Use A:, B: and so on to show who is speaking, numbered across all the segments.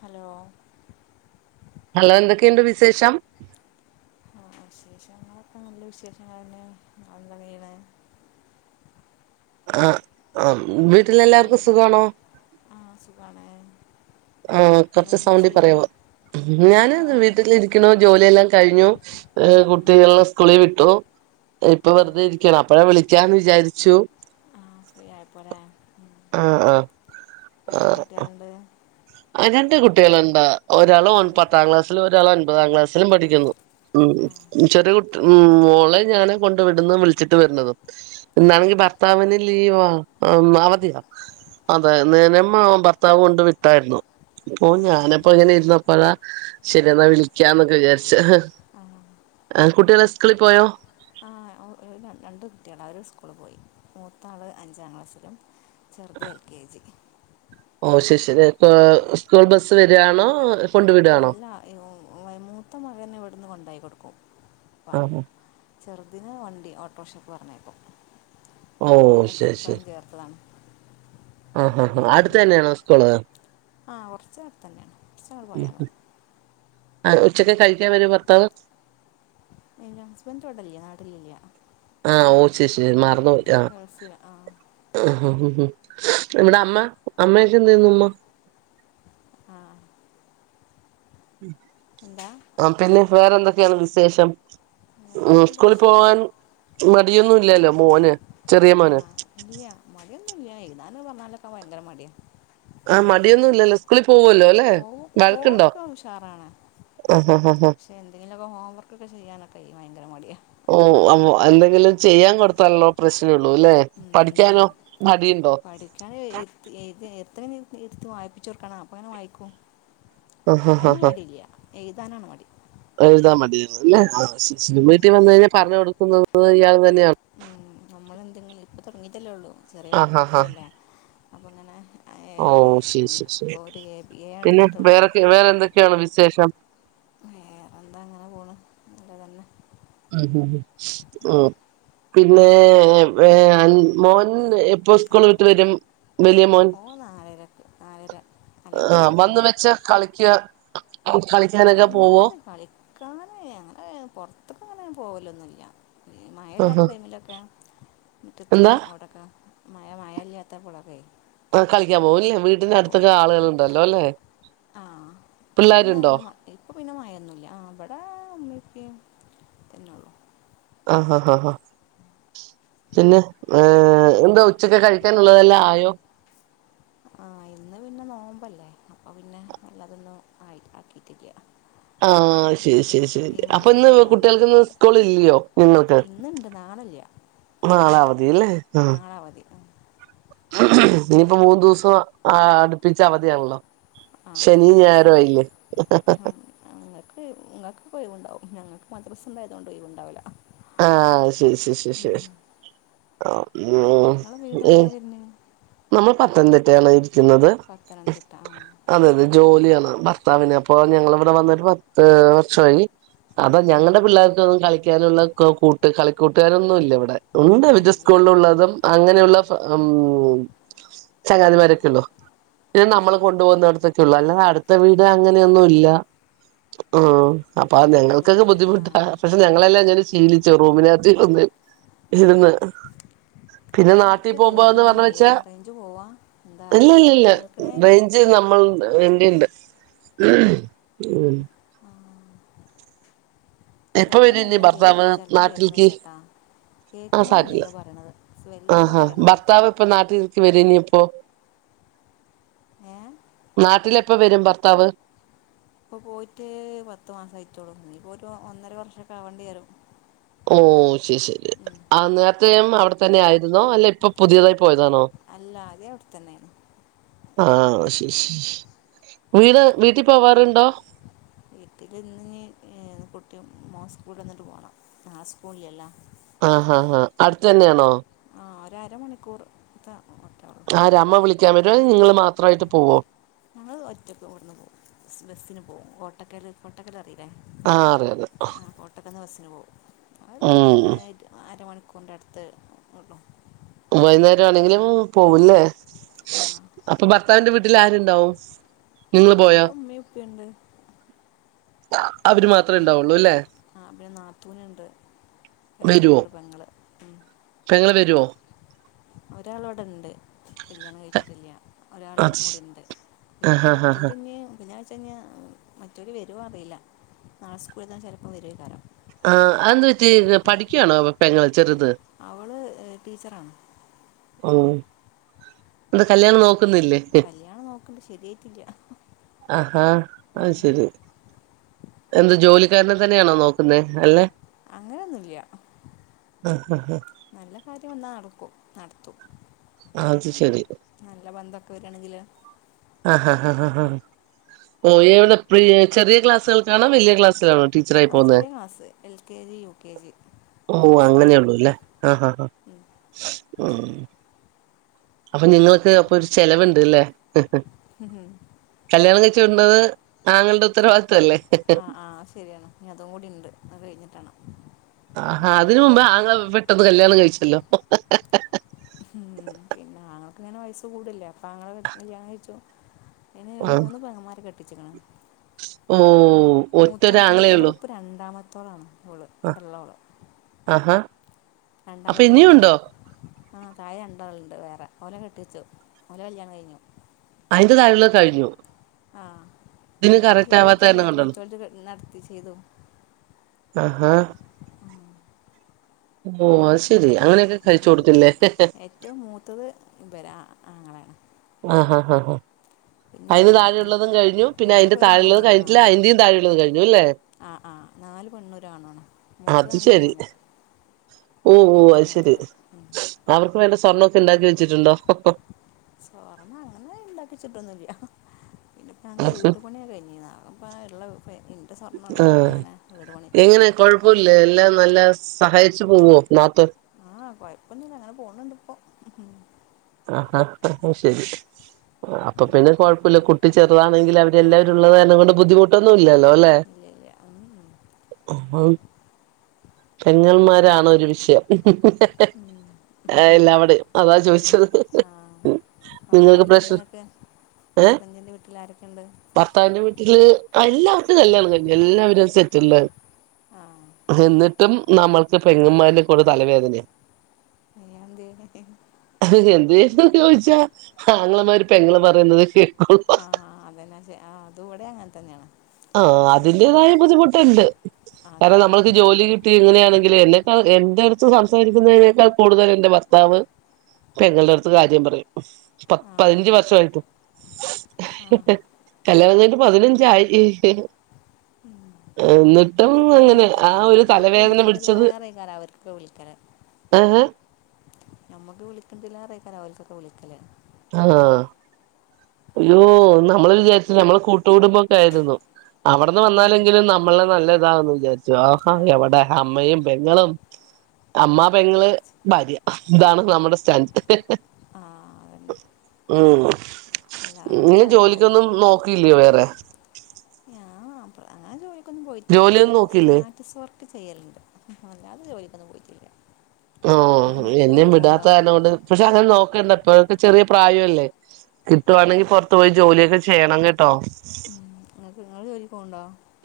A: Hello
B: hello എന്തൊക്കെയുണ്ട് വിശേഷം
A: ആ വിശേഷങ്ങളൊക്കെ നല്ല വിശേഷങ്ങളെന്നെ ങ്ങളെന്താ ചെയ്യ്ണെ
B: ആ ആ വീട്ടിലെല്ലാർക്കും
A: നിങ്ങളെന്താ
B: സുഗാണോ
A: ആ സുഖമാണ്
B: ആ കൊറച്ച്
A: നിങ്ങളെന്ത്
B: സൗണ്ടി പറയോ
A: ചെയ്യണേ
B: ഞാന്
A: ആ
B: വീട്ടിലിരിക്ക്ണു ജോലിയെല്ലാം കഴിഞ്ഞു ഏ
A: ആ
B: കുട്ടികളെ സ്കൂളിൽ വിട്ടു ഇപ്പൊ
A: ആ
B: വെറുതെ ഇരിക്കാണ് അപ്പഴ വിളിക്കാന്ന് വിചാരിച്ചു
A: ആ ഫ്രീയായപ്പോ ലെ
B: ആ ആ
A: എത്ര കുട്ട്യേള്ണ്ട്
B: രണ്ട് കുട്ട്യള്ണ്ട് ഒരാള്
A: ആ
B: പത്താം ക്ലാസ്സിലും ഒരാള് ഒൻപതാം ക്ലാസ്സിലും പഠിക്കുന്നു
A: ആ
B: മ് ചെറിയ കുട്ടി മ് മോളെ ഞാനാ കൊണ്ട് വിടുന്നതും വിളിച്ചിട്ടു വര്ന്നതും
A: ആ
B: ഇന്നാണെങ്കി ഭർത്താവിന് ലീവാ അ മ അതെയോ അതെ ന്നലേ ഭർത്താവ് കൊണ്ട് വിട്ടായിരുന്നു. അപ്പൊ
A: ആ
B: ഞാനപ്പോ ഇങ്ങനെ ഇരുന്നപ്പഴാ ശരിയെന്നാ വിളിക്കാന്നൊക്കെ വിചാരിച്ചെ ഹെ
A: ആ
B: അെ അൻ കുട്ടികള് സ്കൂളിൽ പോയോ
A: ആ രണ്ട് കുട്ടികള അവര് സ്കൂള് പോയി മൂത്താള് അഞ്ചാം ക്ലാസ്സിലും ചെറുത് എൽ കെ ജി
B: ഓ ശരിശരി ഇപ്പോ സ്കൂൾബസ്സ് വരാണോ കൊണ്ടു വിടാണോ
A: അല്ല മൂത്ത മകനെ ഇവിട്ന്ന് കൊണ്ടായിക്കൊടുക്കും
B: ആ
A: ചെറുതിനെ വണ്ടി ഓട്ടോർഷക്ക് പറഞ്ഞയ്ക്കും
B: ഓ ശരി ശരി ആഹ് ഹാ ഹാ അട്ത്തന്നെണോ സ്കൂള്
A: ആഹ് കൊറച്ചടതന്നേണ് കൊറച്ചഞ്ട്
B: ഉം
A: പോയാമതി
B: ആ ഉച്ചക്ക് കഴിക്കാൻ വരോ ഭർത്താവ്
A: എന്റെ ഹസ്ബന്റിവിടില്യ നാട്ടിലില്യ
B: ആഹ് ഓ ശരിശരി മറന്നു
A: ഗൾഫിൽ ആ
B: ആഹ് ഹ് ഹ് ഇവിടെ അമ്മ അമ്മയൊക്കെ എന്തെയ്ന്നു അമ്മ
A: ആഹ്
B: ആഹ് പിന്നെ വേറെന്തൊക്കെയാണ് വിസേഷം
A: വേറെ
B: ഉം
A: എന്താ
B: സ്കൂളിപോവാൻ
A: വിശേഷങ്ങൾ
B: മടിയൊന്നും ഇല്ലാല്ലോ മോന് ചെറിയ മോന്
A: ന്നൂല്യ എഴ്താന് പറഞ്ഞാലൊക്ക ഭയങ്കരമടിയാ
B: ആഹ് മടിയൊന്നും ഇല്ലല്ലോ ഇസ്കൂളിൽ പോവൂല്ലോല്ലേ
A: പോവും
B: വഴക്കിണ്ടോ
A: പോവാനൊക്കെ ഉഷാറാണ് പക്ഷെ എന്തെങ്കിലുവൊക്കെ ഹോംവർക്കൊക്കെചെയ്യാനൊക്കെ ഭയങ്കര മടിയ
B: ന്തേലും ചെയ്യാൻകൊടുത്താള്ളൊ പ്രശ്നം ള്ളൂല്ലെ പഠിക്കാനൊ മടീണ്ടൊ
A: അത്രേനേരിരിത്തി വായിപ്പിച്ചൊടുക്കണം അപ്പഴാണ് വായ്ക്കും
B: ആ ആ ആ
A: അയ്ന്
B: ആ
A: മടീല്ല്യ എയ്താനാമടി
B: എഴുതാൻ മടീണ്ല്ലെ ആഹ് ശിരിശിരി
A: ഉം.
B: വീട്ടിവന്നഴിഞ്ഞ പറഞ്ഞൊടു- ക്കുന്നത് ഇയാൾ തന്നെയാണ്
A: നമ്മളെന്തെങ്കിലു ഇപ്പ തൊടങ്ങീട്ടല്ലൊള്ളു ചെറിയ
B: ആ
A: കുട്ട്
B: ആ ആ
A: മക്കളല്ലേ അപ്പങ്ങനെ
B: ഓ ശരി ശരി ശരി
A: ബി എ
B: പിന്നെ
A: എടുത്തിട്ടുള്ളൂ
B: വേറൊക്കെ വേറെന്തൊക്കെയാണ് വിശേഷം
A: വേറെന്താങ്ങനെ പോണ് നല്ലതന്നെ
B: ആഹ് ഹ് ഓഹ് പിന്നേ മോൻ എപ്പൊ ഉസ്കൂള് വിട്ട് വരും വലിയമോൻ
A: ഓ നാലരക്ക് നാലര നാലേ
B: ആഹ്
A: മുക്കാലൊക്കെ
B: വന്ന്
A: ആവും
B: വെച്ച് കളിക്ക കളിക്കാനൊക്കെ പോവോ
A: എന്നാല് കളിക്കാനെ അങ്ങനെ പൊറത്ത്ക്ക് അങ്ങനെ പോവലൊന്നുംല്ല മയയില്ലാത്ത
B: ആഹാ
A: ടൈമിലൊക്കെ മുറ്റത്തും
B: എന്താ
A: അവിടൊക്ക മയ മയയില്ലാത്തപ്പളൊക്കെ
B: ആഹ് കളിക്കാൻപോവുല്ലെ വീട്ടിന്റെ അടുത്തൊക്കെ ആളുകളുണ്ടല്ലോല്ലെ
A: ആഹ് ഇപ്പൊ പിന്നെ അല്ലമ ഇപ്പ പിന്നെ മയൊന്നുല്ല ആഹ് ഇബടേ പ്പീ തന്നെള്ളു
B: ആഹ് ഹ ഹ ആഹ് പിന്നെ ഏഹ് എന്താ ഉച്ചക്ക് കഴിക്കാനുള്ളതെല്ലാം ആയോ
A: ആഹ് ഇന്ന് പിന്നെ നോമ്പല്ലേ അപ്പൊ പിന്നെ നല്ലതൊന്ന ആയി ആക്കിട്ടില്ല
B: ആഹ് ശരി ശരി ശരി
A: മാസത്തിൽ
B: അപ്പിന്ന് കുട്ടികൾക്ക് ഇന്ന്
A: നോമ്പെടുക്കാണ്ട്
B: സ്കൂൾ ഇല്ലയോ നിങ്ങക്ക്
A: നാളല്ല്യ
B: നാളെ അവധില്ലേ ആഹ്
A: ഉം.
B: ഇനിപ്പൊ മൂന്ന്ദിവസോം അടുപ്പിച്ചവധിയണല്ലോ
A: ആഹ് മദ്രസിണ്ട് ഇങ്ങക്ക് നിങ്ങക്കൊകൊയ് വിണ്ടാവും ഞങ്ങക്ക് മദ്രസുണ്ടായതുകൊണ്ട് ഒയ് വിണ്ടാവില്ല
B: ആഹ് ശരി ശരി ശരി ശരി ആഹ് ഉം
A: നിങ്ങളെ വീട്
B: ഏ
A: എവിടെ വരുന്നത്
B: നമ്മൾ പത്തനംതിട്ട ആണ് ക്കുന്നത്
A: പത്തനംതിട്ട ആ
B: അതെ അതെ ജോലിയ ഭർത്താവിന് അപ്പൊ ഞങ്ങളിവിടെവന്നിട്ട് പത്ത് വർഷായി അപ്പൊ ഞങ്ങടെ
A: ആ
B: പിള്ളേർക്കൊന്നും കളിക്കാനൊള്ള കൂട്ട് കളിക്കൂട്ടുകാരൊന്നും ഇല്ലിവിടെ ഉണ്ട്
A: ആരുമില്ല അല്ലേ
B: വിന്റെസ്കൂളിൽ
A: ആ
B: ഉള്ളതും അങ്ങനെയുള്ളഫ്ര മ്.
A: ആ
B: ചങ്ങാതിമാരൊക്കെ ഉള്ളൂ ഇന്ന
A: അത്
B: നമ്മള്
A: ശരി
B: കൊണ്ട് പോകുന്നിടത്തൊക്കെ ഉള്ളു അല്ലാത അട്ത്ത വീ അങ്ങനെയൊന്നുംല്ല മ്. അപ്പൊ അ
A: അതെ
B: ഞങ്ങൾക്കെ
A: അതെ ആ
B: ബുദ്ധിമുട്ട പക്ഷ ഞങ്ങളെല്ലാം ശീലിച്ചു റൂമിനാത്തിരുന്ന് ഇരുന്ന് പിന്നെ നാട്ടിൽ
A: എടക്ക്
B: പോകുമ്പോന്ന് പറഞ്ഞ
A: കേൾക്കണേല്ല
B: വെച്ചാ
A: റേഞ്ച് പോവാ എന്താ
B: ഇല്ല
A: അറിയില്ല
B: ഇല്ല ഇല്ല
A: കേൾക്കണേ ഇല്ല്യാ
B: റേഞ്ച് നമ്മൾ ണ്ട് [unintelligible] എപ്പ
A: ചെൽപ്പം
B: വരും ഇനി
A: നല്ലാം
B: ഭർത്താവ്
A: കേക്ക്ണ്ട് ചെൽപ്പം
B: നാട്ടിൽക്ക്
A: കേക്ക്ണില്ലട്ടാ.
B: [unintelligible]
A: വല്ല
B: ആഹാ
A: പറയണമാർക്ക്
B: ഭർത്താവ് ഇപ്പൊ നാട്ടിലേക്ക് വരെനി? ഓ
A: ഏ
B: നാട്ടിലെപ്പം വരും ഭർത്താവ്?
A: ഇപ്പൊ പോയിട്ട് പത്തു മാസം ആയിട്ടോളൂ നീ ഇപ്പോഒരു ഒന്നര വർഷംഒക്കെ ആവേണ്ടി വരും. ഉം.
B: ത്രേം അവ്ടെ തന്നെയായിരുന്നോ അല്ലേ ഇപ്പൊ പുതിയതായി പോയതോ? അതാണോ
A: അല്ല അതേ അവിടെ തന്നെയാണ്
B: ആ ആ ശെരി ശ്‌ വീട് വീട്ടിൽ പോവാറുണ്ടോ?
A: വീട്ടിലിന്ന് ഏ കുട്ടി മോൻ സ്കൂൾട്ടെന്ന്ട്ട് പോണം നാളെ സ്ക്കൂളില്ലല്ലോ.
B: ആഹ് ഹാ ഹാ അട്ത്തെന്നെണോ?
A: ആ ഒരരമണിക്കൂർ ത
B: ആരാ അമ്മ വിളിക്കാൻ വര്യോ അല്ലെ നിങ്ങള് മാത്രമായിട്ട് പോവോ
A: നങ്ങള് ഒറ്റക്കിവ്ട്ന്ന് പോവും ബസിന് പോകും കോട്ടക്കല് ഓട്ടക്ക അറിയോ?
B: ആഹ് അറിയറ്യാ.
A: ഒര് അരമണിക്കൂറി്ന്റെട്ത്ത് ഇടും.
B: വൈന്നേരം ആണെങ്കിലും പോവുംല്ലേ
A: ആ
B: അപ്പൊ ഭർത്താവിന്റെ വീട്ടിൽ ആര് ദൗഫ്.
A: ഇവിടെ ഉമ്മിം ഉപ്പിണ്ട്.
B: അവര് മാത്രേ ഇണ്ടാവൊള്ളൂ അല്ലേ?
A: ആ പിന്നെ നാത്തൂന്ണ്ട് പെങ്ങള്ണ്ട് പെങ്ങള്.
B: പെങ്ങള്‌വര്യോ?
A: ഒരാള് ഇവ്ടെണ്ട് കല്യാണം കഴിച്ചിട്ടില്ല ഒരാൾ
B: അത് ശ
A: കൂടി ഇണ്ട്. പിന്നെ
B: ആഹ് ആഹ് ആഹ്
A: മറ്റോര്ഞ്ഞ് കല്ല്യാണ കയ്ച്ചയ്ഞ്ഞ മറ്റോല്‌ വരോ അറീല നാളെ സ്കൂൾന്ന് ചെൽപ്പോ വരൊയ്ക്കാരം.
B: ആ അതെന്തു പറ്റി പഠിക്ക്യാണോ പെങ്ങള്? ചെറുത്
A: അവള് എഹ് ടീച്ചറാണ്
B: ഓ എന്താ കല്യാണം നോക്ക്
A: കല്യാണം നോക്കെണ്ട് ശരിയാ
B: ആഹാ ആത്
A: ഉം.
B: ശെരി. എന്ത് ജോലിക്കാരനെ തന്നെയാണോ നോക്കുന്നേ അല്ലെ?
A: അങ്ങനൊന്നുല്ല
B: ആഹ് ആഹ്
A: നല്ല കാര്യം വന്നാ നടക്കും ന ട്ത്തും
B: ആഹ് അത് ശരി
A: നല്ല ബന്ധമൊക്കെ വരാണെങ്കില്
B: ആ ഹാ ഹാ ഹാ ഹാ പോയവര് എപ്പഴാ ചെറിയ ക്ലാസ്സൾക്കാണോ വല്യ ക്ലാസ്സിലാണോ? ടീച്ചറായി
A: ആ
B: പോവുന്നെ
A: ചെറ്യാ class L K G U K G.
B: ഓ അങ്ങനെള്ളൂല്ലേ ആഹ് ഹ ഹാ
A: നഴ്സറിയിലാണ്
B: ഉം. അപ്പൊ നിങ്ങൾക്ക് അപ്പൊ ഒരു ചെലവ്ണ്ട്ല്ലേ.
A: മ് മ്.
B: കല്യാണം കയ്ച്ച് വിടേണ്ടത് ആങ്ങളുടെ ഉത്തരവാദിത്വമല്ലേ.
A: ആ ആ അത് ശെരിയാണ് ഇനീ അതും കൂടിണ്ട് അത് കഴിഞ്ഞിട്ടാണം.
B: ആ അതിന് മുമ്പേ ആങ്ങ ള പെട്ടെന്ന് കല്യാണം കഴിച്ചല്ലോ.
A: ഉം. പിന്നെ ആങ്ങൾക്ക് ഇങ്ങനെ വയസ്സ് കൂടില്ലേ അപ്പോ ആങ്ങള കല്യാണം കഴിച്ചു ഇന്
B: ആഹ്
A: മൂന്ന് പെങ്ങെമാരെ കെട്ടിച്ച്ക്ക്‌ണ്
B: ഓ ഒറ്റരാങ്ങളേള്ളു
A: [unintelligible] ഇവിടെള്ളോള്
B: ആഹാ അപ്പൊ
A: രണ്ടാമത്തെ
B: ഇനിയുണ്ടോ
A: പെങ്ങളാണ് ആ തായെ രണ്ടള്ണ്ട് വേറെ ഓല കെട്ടിച്ചോ ഓല കല്ല്യാണം കയ്ഞ്ഞോ
B: അയിന്റെ താഴെള്ളത് കഴിഞ്ഞു
A: ആഹ്
B: ഇതിന്
A: ഇവിടെ
B: കറക്റ്റ് ആവാത്ത
A: ശരിയായിട്ടില്ല
B: കാരണം
A: അപ്പൊ
B: കൊണ്ടാണ്
A: മറ്റവൾടെ നടത്തി ചെയ്തു
B: ആഹ്
A: ഉം.
B: ഓ അത് ശെ രി
A: അങ്ങനെ
B: അങ്ങനെയൊക്കെ കഴിച്ചു കൊടുത്തില്ലേ
A: അങ്ങനെ
B: ആഹ് ആഹ് ആ ഹ് അയ്ന്
A: പെൺകുട്ടികളൊക്കെ
B: താഴെയുള്ളതും കഴിഞ്ഞു പിന്നെ അയ്ന്റെ
A: ആകെ ഒരു
B: താഴെയുള്ളതും
A: മോഞ്ഞോളൂ
B: കഴിട്ടില്ല
A: നാലോ
B: അയ്ന്റേം താഴെയുള്ളതും കഴിഞ്ഞു അല്ലേ
A: ആ ആ നാല് പെണ്ണും ഒരാണുവാണ്
B: അത്
A: മൂത്തതാണെങ്കി
B: ശരി
A: മോന
B: ഓ ഓ അയ്ശെരി അവർക്ക് വേണ്ട സ്വർണൊക്കെ ഇണ്ടാക്കി വെച്ചിട്ടുണ്ടോ
A: സ്വർണ്ണ അങ്ങനെ ഇണ്ടാക്കിച്ചിട്ടൊന്നുംല്ല്യ പിന്നിപ്പ ഞാങ്ക്
B: ആഹ്
A: വീട് പണി കഴ്ഞ്ഞതാ ഇപ്പ ഇള്ള ഫ് ഇൻ്റെ സ്വർണ്ണുള്ളതൊക്കെങ്ങനെ വീട് പണിക്കൊടുത്തു
B: കൊഴപ്പവില്ല എല്ലാം നല്ല സഹായിച്ചു പോവോ നാത്തൂൻ
A: ആഹ് കൊഴപ്പൊന്നില്ല അങ്ങനെ പോണണ്ട് ഇപ്പോ
B: ആഹാ അത് ശരി ട്ട ചെറുതാണെങ്കില്
A: ആ
B: അവര്ല്ലാവരും ഉള്ളത് കാരണം കൊണ്ട് ബുദ്ധിമുട്ടൊന്നും ഇല്ലല്ലോ അല്ലെ
A: ഇല്ല ഇല്ല ഉം, ഉം.
B: ആം പെങ്ങമാരാണ് ഒരു വിഷയം
A: ഉം.
B: ആ എല്ലാവിടെയും അതാ ചോദിച്ചത്
A: ആഹ് അവിടെ
B: നിങ്ങൾക്ക് പ്രശ്നം
A: ആരൊക്കെയൊണ്ട്ങ്ങക്ക്
B: ഏഹ് ഭർത്താവിന്റെ വീട്ടില് എല്ലാവർക്കും കല്യാണം കഴിഞ്ഞു എല്ലാവരും വിശ്വസ്ച്ചില്ല
A: ആ
B: എന്നിട്ടും നമ്മൾക്ക് പെങ്ങന്മാര്ടെക്കൊണ്ട ഒരു തലവേദനയാ
A: അയ്യന്തേനേ
B: ഇഷ്ടംഞ്ചോയ്ച്ചാ ആങ്ങളമാര് പെങ്ങള് പറയുന്നത് കേ
A: ആഹ് അതെന്നാചാ ആ അതൂവ്ടെ അങ്ങൻതന്നെയാണ്
B: ആ അതിൻ്റേതായ ബുദ്ധിമുട്ടിണ്ട്
A: ആ
B: കാരണം
A: അതന്നെ
B: നമ്മള്ക്ക് ജോലി കിട്ടി ഇങ്ങനെയാണെ ങ്കില് എന്നെക്കാ എന്റെടുത്ത് സംസാരിക്കുന്നതിനേക്കാൾ കൂടുതലെന്റെ ഭർത്താവ് പെങ്ങൾടെ അടുത്ത് കാര്യം പറയും
A: ആ
B: പപതിനഞ്ച് വർഷായിട്ടും
A: ആ
B: കല്യാണം കിട്ട് പതിനഞ്ചായി
A: ഉം
B: എന്നിട്ടും
A: അത്വ്ടെയും
B: അങ്ങനെ ആ
A: അങ്ങൻതന്നെയാണ്
B: ഒരു
A: മ്മക്ക്
B: തലവേദന
A: വിളിക്കണ്ടില്ലേറെ കാലാവർക്ക് വിളിക്കലാണ്
B: ആഹ്
A: നമ്മക്ക് വിളിക്കത്തില്ലാറിക്കാനാ അവര്ക്കൊക്കെ വിളിക്കല്
B: ആണോ അയ്യോ നമ്മള് വിചാരിച്ച് നമ്മള് കൂട്ടുകുടുമ്പൊക്കെ ആയിരുന്നു അവിടെന്ന് വന്നാലെങ്കിലും നമ്മളെ നല്ല ഇതാന്ന് വിചാരിച്ചു ആഹാ
A: ആ
B: എവിടെ അമ്മയും പെങ്ങളും അമ്മ, പെങ്ങള്, ഭാര്യ ഇതാണ് നമ്മുടെ സ്റ്റാഞ്ച്
A: ആ അതന്നെ
B: ഊം നിങ്ങ
A: എല്ലായിടത്തും അല്ല തന്നെ
B: ജോലിക്കൊന്നും
A: അപ്പോൾ
B: നോക്കിയില്ല്യോ വേറെ
A: ഞാൻ ജോലിക്കൊന്നും പോയിട്ടില്ല
B: ജോലിയൊന്നും നോക്കില്ലേ
A: സ്റ്റാറ്റസ് വർക് ക്ക് ചെയ്യലുണ്ട് അല്ലാതെ ജോലിക്കൊന്നും പോയിട്ടില്ല
B: ആഓ
A: നിങ്ങൾ
B: എന്നേം
A: ജോലിക്ക്
B: വിടാത്ത
A: പോകണ്ടോ
B: കാരണം കൊണ്ട് പക്ഷെ, അങ്ങനെ നോക്കണ്ട ഇപ്പെഴൊക്കെ ചെറിയ പ്രായല്ലേ കിട്ടുവാണെങ്കി പറത്തു പോയി ജോലിയൊക്കെ ചെയ്യണം കേട്ടോ
A: ഇങ്ങള്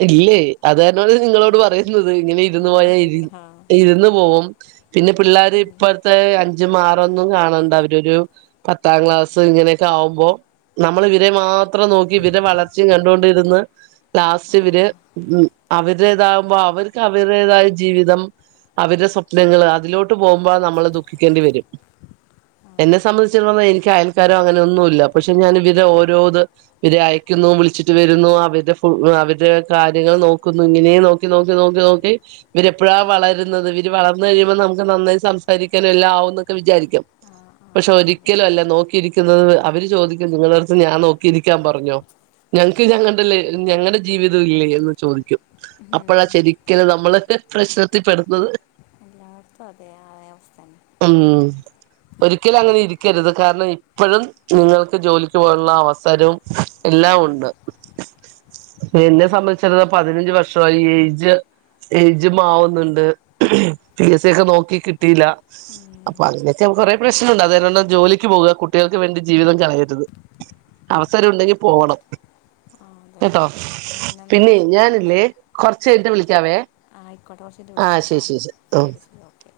B: ഇല്ലേ അത്കാര്ണാണ് നിങ്ങളോട് പറയുന്നത് ഇങ്ങനെ ഇരുന്ന്
A: ആ
B: പോയാ
A: അത്
B: ഇരി
A: ശരി ആ
B: ഇരുന്ന് പോവും പിന്നെ പിള്ളാര്
A: ഉം.
B: ഇപ്പോഴത്തെ അൻച് ജ്ജ്മാറൊന്നും കാണണ്ട അവരൊരു പത്താം ക്ലാസ്സ് ഇങ്ങനെയൊക്കെ ആകുമ്പോ നമ്മളിവരെ മാത്രം നോക്കി ഇവരെ വളർച്ചയും കണ്ടൊണ്ടിരുന്ന് ലാസ്റ്റ്
A: ആ
B: ശ്ശേവര് അവരുടേതാകുമ്പോ അവർക്ക് അവരുടേതായ ജീവിതം അവരുടെ സ്വപ്നങ്ങള് അതിലോട്ട് പോകുമ്പോ നമ്മള് ദുഃഖിക്കേണ്ടി വരും.
A: ആ
B: എന്നെ
A: അതെ
B: സംബന്ധിച്
A: അതെ
B: പറഞ്ഞാൽ എനിക്ക് അയൽക്കാരോ അങ്ങനെ ഒന്നും ഇല്ല പക്ഷെ ഞാൻ ഇവരടെ ഓരോ ഇത് ഇവരെയ ന്നു വിളിച്ചിട്ട് വരുന്നു അവരുടെ ഫു അവര് ഇവരേ കാര്യങ്ങൾ നോക്കുന്നു ഇങ്ങനേ നോക്കി നോക്കി നോക്കി നോക്കി ഇവരെപ്പഴാ
A: ഉം.
B: വളരുന്നത് ഇവര് വളർന്നുകഴി യുമ്പം നമുക്ക് നന്നായി സംസാരിക്കാനും എല്ലാം ആവുംന്നൊക്കെ വിചാരിക്കും.
A: ആ ആ
B: പക്ഷെ
A: അതെ അതെ
B: ഒരിക്കലും അല്ല നോക്കിയിരിക്കുന്നത്, അവര് ചോദിക്കും നിങ്ങള അടുത്ത് ഞാൻ നോക്കിയിരിക്കാൻ പറഞ്ഞോ? ഞങ്ങ്ക്ക് ഞങ്ങളുടെല ഞങ്ങളുടെ ജീവിതം ഇല്ലേ എന്ന് ചോദിക്കും അപ്പഴാ
A: ഉം.
B: ശരിക്കന് നമ്മള് ള് പ്രശ്നത്തിപ്പെടുന്നത്.
A: എനക്കു അതെ ആ അവസ്ഥന്നെ.
B: ഉം ഒരിക്കലും അങ്ങനെ ഇരിക്കരുത്, കാരണം ഇപ്പഴും നിങ്ങൾക്ക് ജോലിക്ക് പോകാനുള്ള അവസരോം എല്ലാം ഒണ്ട്. എന്നെ സംബന്ധിച്ചിടത്തോ പതിനഞ്ച് വർഷമായി ഏജ് ഏജുമാവുന്നുണ്ട് പി എസ് സി ഒക്കെ നോക്കി കിട്ടിയില്ല അപ്പൊ അങ്ങനെയൊക്കെ കൊറെ പ്രശ്നമുണ്ട് അതല്ലാതെ ജോലിക്ക് പോ പോക്വ, കുട്ടികൾക്ക് വേണ്ടി ജീവിതം കളയരുത്, അവസരം ഉണ്ടെങ്കി പോകണം.
A: ആ
B: കെട്ടോ,
A: അതന്നെ പിന്നെന്താ
B: പിന്നേ ഞാനില്ലേ കുറച്ച് കഴിഞ്ഞിട്ട് വിളിക്കാവേ.
A: ആ ആയിക്കോട്ടെ, കുറചഞ്ഞിട്ട്
B: ആ
A: വിളിക്കാട്ടോ,
B: ശരി ശരി ഉം
A: ശരി ശരി ഓക്കെ.